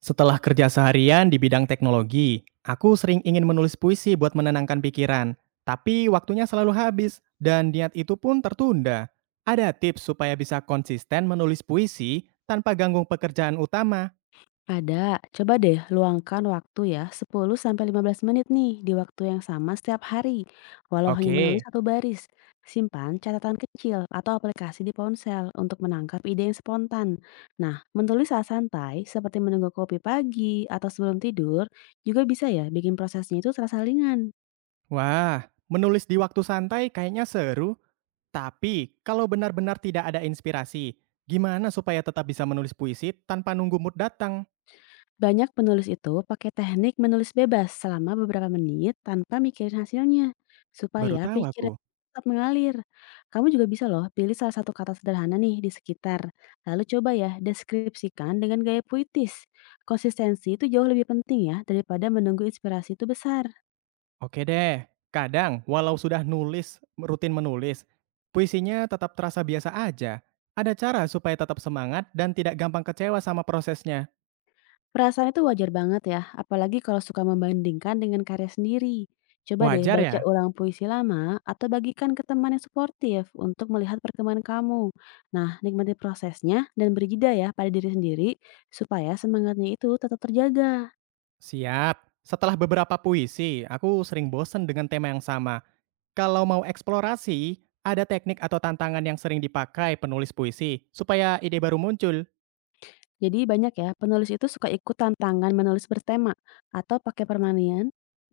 Setelah kerja seharian di bidang teknologi, aku sering ingin menulis puisi buat menenangkan pikiran, tapi waktunya selalu habis dan niat itu pun tertunda. Ada tips supaya bisa konsisten menulis puisi tanpa ganggu pekerjaan utama. Ada, coba deh luangkan waktu ya 10 sampai 15 menit nih di waktu yang sama setiap hari. Walau hanya menulis Oke. satu baris, simpan catatan kecil atau aplikasi di ponsel untuk menangkap ide yang spontan. Nah, menulis saat santai seperti menunggu kopi pagi atau sebelum tidur juga bisa ya bikin prosesnya itu terasa ringan. Wah, menulis di waktu santai kayaknya seru, tapi kalau benar-benar tidak ada inspirasi, gimana supaya tetap bisa menulis puisi tanpa nunggu mood datang? Banyak penulis itu pakai teknik menulis bebas selama beberapa menit tanpa mikirin hasilnya, Baru supaya tahu pikiran aku. tetap mengalir. Kamu juga bisa loh pilih salah satu kata sederhana nih di sekitar, lalu coba ya deskripsikan dengan gaya puitis. Konsistensi itu jauh lebih penting ya daripada menunggu inspirasi itu besar. Oke deh, kadang walau sudah nulis, rutin menulis, puisinya tetap terasa biasa aja. Ada cara supaya tetap semangat dan tidak gampang kecewa sama prosesnya. Perasaan itu wajar banget ya, apalagi kalau suka membandingkan dengan karya sendiri. Coba deh Wajar baca ya? ulang puisi lama atau bagikan ke teman yang suportif untuk melihat perkembangan kamu. Nah, nikmati prosesnya dan beri jeda ya pada diri sendiri supaya semangatnya itu tetap terjaga. Siap. Setelah beberapa puisi, aku sering bosen dengan tema yang sama. Kalau mau eksplorasi, ada teknik atau tantangan yang sering dipakai penulis puisi supaya ide baru muncul. Jadi banyak ya, penulis itu suka ikut tantangan menulis bertema atau pakai permainan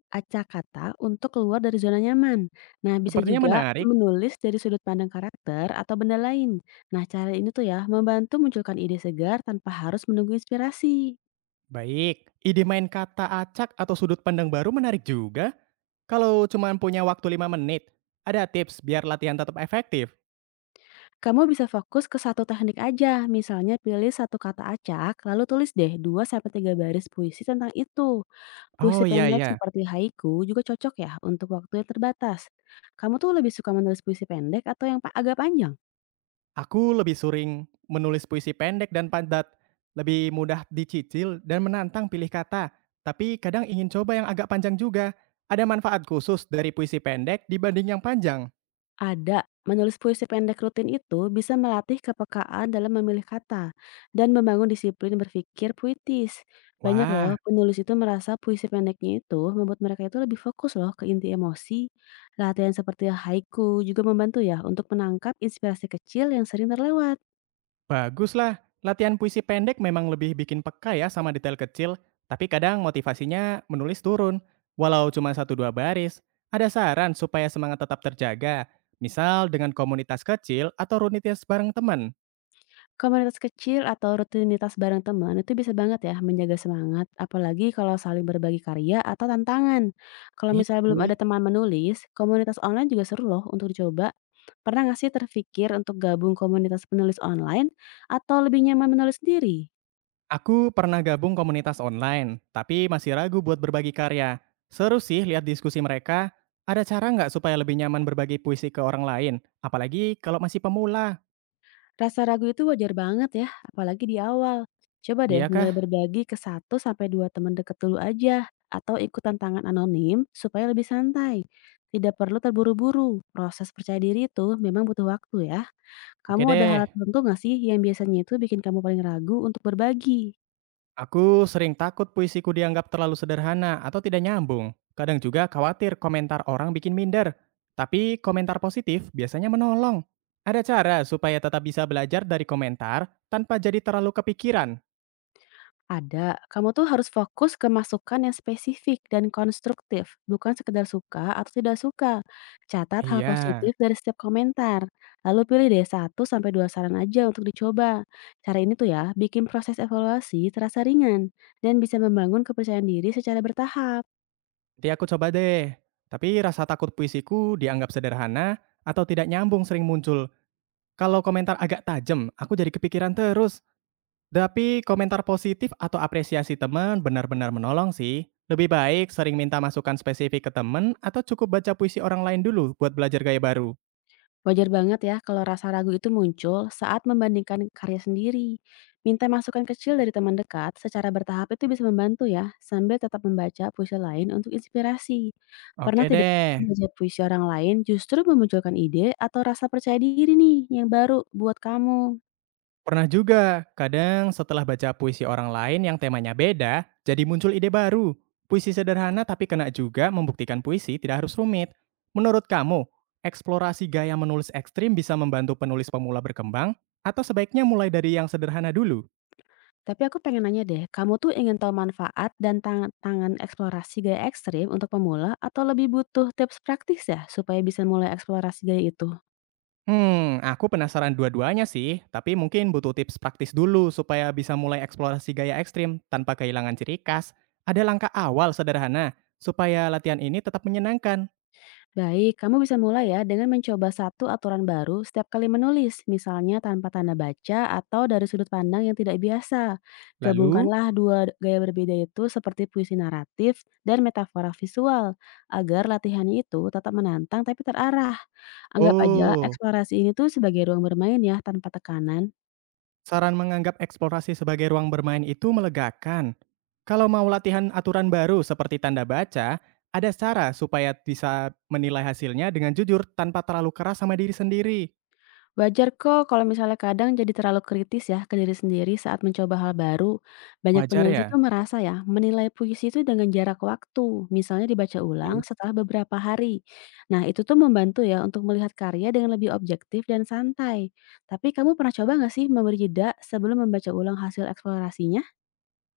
acak kata untuk keluar dari zona nyaman. Nah, bisa Sepertinya juga menarik. menulis dari sudut pandang karakter atau benda lain. Nah, cara ini tuh ya membantu munculkan ide segar tanpa harus menunggu inspirasi. Baik, ide main kata acak atau sudut pandang baru menarik juga. Kalau cuma punya waktu 5 menit, ada tips biar latihan tetap efektif. Kamu bisa fokus ke satu teknik aja, misalnya pilih satu kata acak, lalu tulis deh dua sampai tiga baris puisi tentang itu. Oh Puisi iya pendek ya. seperti haiku juga cocok ya untuk waktu yang terbatas. Kamu tuh lebih suka menulis puisi pendek atau yang agak panjang? Aku lebih sering menulis puisi pendek dan padat, lebih mudah dicicil dan menantang pilih kata. Tapi kadang ingin coba yang agak panjang juga. Ada manfaat khusus dari puisi pendek dibanding yang panjang. Ada. Menulis puisi pendek rutin itu bisa melatih kepekaan dalam memilih kata dan membangun disiplin berpikir puitis. Banyak Wah. loh penulis itu merasa puisi pendeknya itu membuat mereka itu lebih fokus loh ke inti emosi. Latihan seperti haiku juga membantu ya untuk menangkap inspirasi kecil yang sering terlewat. Baguslah, latihan puisi pendek memang lebih bikin peka ya sama detail kecil, tapi kadang motivasinya menulis turun, walau cuma satu dua baris. Ada saran supaya semangat tetap terjaga, misal dengan komunitas kecil atau rutinitas bareng teman. Komunitas kecil atau rutinitas bareng teman itu bisa banget ya menjaga semangat, apalagi kalau saling berbagi karya atau tantangan. Kalau Iya misalnya belum sih. ada teman menulis, komunitas online juga seru loh untuk dicoba. Pernah nggak sih terpikir untuk gabung komunitas penulis online atau lebih nyaman menulis sendiri? Aku pernah gabung komunitas online, tapi masih ragu buat berbagi karya. Seru sih lihat diskusi mereka. Ada cara nggak supaya lebih nyaman berbagi puisi ke orang lain? Apalagi kalau masih pemula. Rasa ragu itu wajar banget ya, apalagi di awal. Coba deh Iya kah? mulai berbagi ke satu sampai 2 teman dekat dulu aja atau ikut tantangan anonim supaya lebih santai. Tidak perlu terburu-buru. Proses percaya diri itu memang butuh waktu ya. Oke Kamu ada hal deh. tertentu nggak sih yang biasanya itu bikin kamu paling ragu untuk berbagi? Aku sering takut puisiku dianggap terlalu sederhana atau tidak nyambung. Kadang juga khawatir komentar orang bikin minder. Tapi komentar positif biasanya menolong. Ada cara supaya tetap bisa belajar dari komentar tanpa jadi terlalu kepikiran. Ada, kamu tuh harus fokus ke masukan yang spesifik dan konstruktif, bukan sekedar suka atau tidak suka. Catat hal Iya, positif dari setiap komentar, lalu pilih deh satu sampai 2 saran aja untuk dicoba. Cara ini tuh ya, bikin proses evaluasi terasa ringan dan bisa membangun kepercayaan diri secara bertahap. nanti aku coba deh. Tapi rasa takut puisiku dianggap sederhana atau tidak nyambung sering muncul. Kalau komentar agak tajam, aku jadi kepikiran terus. Tapi komentar positif atau apresiasi teman benar-benar menolong sih. Lebih baik sering minta masukan spesifik ke teman atau cukup baca puisi orang lain dulu buat belajar gaya baru. Wajar banget ya kalau rasa ragu itu muncul saat membandingkan karya sendiri. Minta masukan kecil dari teman dekat secara bertahap itu bisa membantu ya, sambil tetap membaca puisi lain untuk inspirasi. Oke Pernah tidak deh. membaca puisi orang lain justru memunculkan ide atau rasa percaya diri nih yang baru buat kamu? Pernah juga, kadang setelah baca puisi orang lain yang temanya beda, jadi muncul ide baru. Puisi sederhana tapi kena juga membuktikan puisi tidak harus rumit. Menurut kamu, eksplorasi gaya menulis ekstrim bisa membantu penulis pemula berkembang? Atau sebaiknya mulai dari yang sederhana dulu? Tapi aku pengen nanya deh, kamu tuh ingin tahu manfaat dan tantangan eksplorasi gaya ekstrim untuk pemula atau lebih butuh tips praktis ya supaya bisa mulai eksplorasi gaya itu? Aku penasaran dua-duanya sih, tapi mungkin butuh tips praktis dulu supaya bisa mulai eksplorasi gaya ekstrim tanpa kehilangan ciri khas. Ada langkah awal sederhana supaya latihan ini tetap menyenangkan. Baik, kamu bisa mulai ya dengan mencoba satu aturan baru setiap kali menulis, misalnya tanpa tanda baca atau dari sudut pandang yang tidak biasa. Lalu, Gabungkanlah dua gaya berbeda itu seperti puisi naratif dan metafora visual, agar latihannya itu tetap menantang tapi terarah. Anggap aja oh, eksplorasi ini tuh sebagai ruang bermain ya tanpa tekanan. saran menganggap eksplorasi sebagai ruang bermain itu melegakan. Kalau mau latihan aturan baru seperti tanda baca, ada cara supaya bisa menilai hasilnya dengan jujur tanpa terlalu keras sama diri sendiri. Wajar kok kalau misalnya kadang jadi terlalu kritis ya ke diri sendiri saat mencoba hal baru. Banyak Wajar penulis itu ya? merasa ya menilai puisi itu dengan jarak waktu, misalnya dibaca ulang setelah beberapa hari. Nah itu tuh membantu ya untuk melihat karya dengan lebih objektif dan santai. Tapi kamu pernah coba nggak sih memberi jeda sebelum membaca ulang hasil eksplorasinya?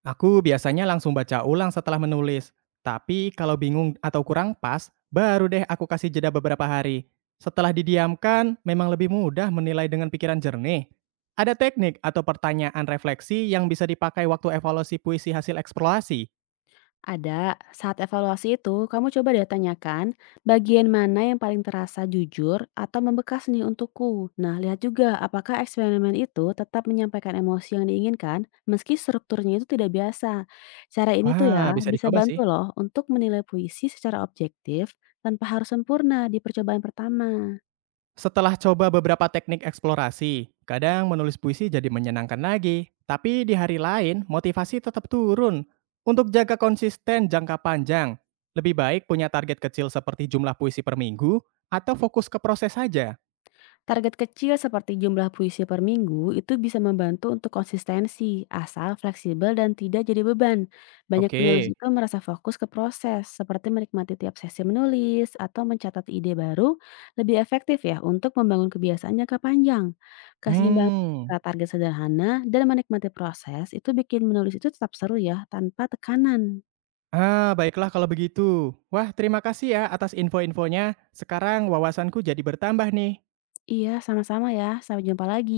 Aku biasanya langsung baca ulang setelah menulis, tapi kalau bingung atau kurang pas, baru deh aku kasih jeda beberapa hari. Setelah didiamkan, memang lebih mudah menilai dengan pikiran jernih. Ada teknik atau pertanyaan refleksi yang bisa dipakai waktu evaluasi puisi hasil eksplorasi? Ada, saat evaluasi itu kamu coba deh tanyakan bagian mana yang paling terasa jujur atau membekas nih untukku. Nah, lihat juga apakah eksperimen itu tetap menyampaikan emosi yang diinginkan meski strukturnya itu tidak biasa. Cara ini tuh Wah, ya bisa bisa dicoba sih. bantu loh untuk menilai puisi secara objektif tanpa harus sempurna di percobaan pertama. Setelah coba beberapa teknik eksplorasi, kadang menulis puisi jadi menyenangkan lagi. Tapi di hari lain, motivasi tetap turun. Untuk jaga konsisten jangka panjang, lebih baik punya target kecil seperti jumlah puisi per minggu atau fokus ke proses saja. Target kecil seperti jumlah puisi per minggu itu bisa membantu untuk konsistensi, asal fleksibel dan tidak jadi beban. Banyak penulis Oke. itu merasa fokus ke proses, seperti menikmati tiap sesi menulis atau mencatat ide baru, lebih efektif ya untuk membangun kebiasaan jangka panjang. Keseimbangan Hmm. antara target sederhana dan menikmati proses itu bikin menulis itu tetap seru ya, tanpa tekanan. Ah, baiklah kalau begitu. Wah, terima kasih ya atas info-infonya. Sekarang wawasanku jadi bertambah nih. Iya, sama-sama ya. Sampai jumpa lagi.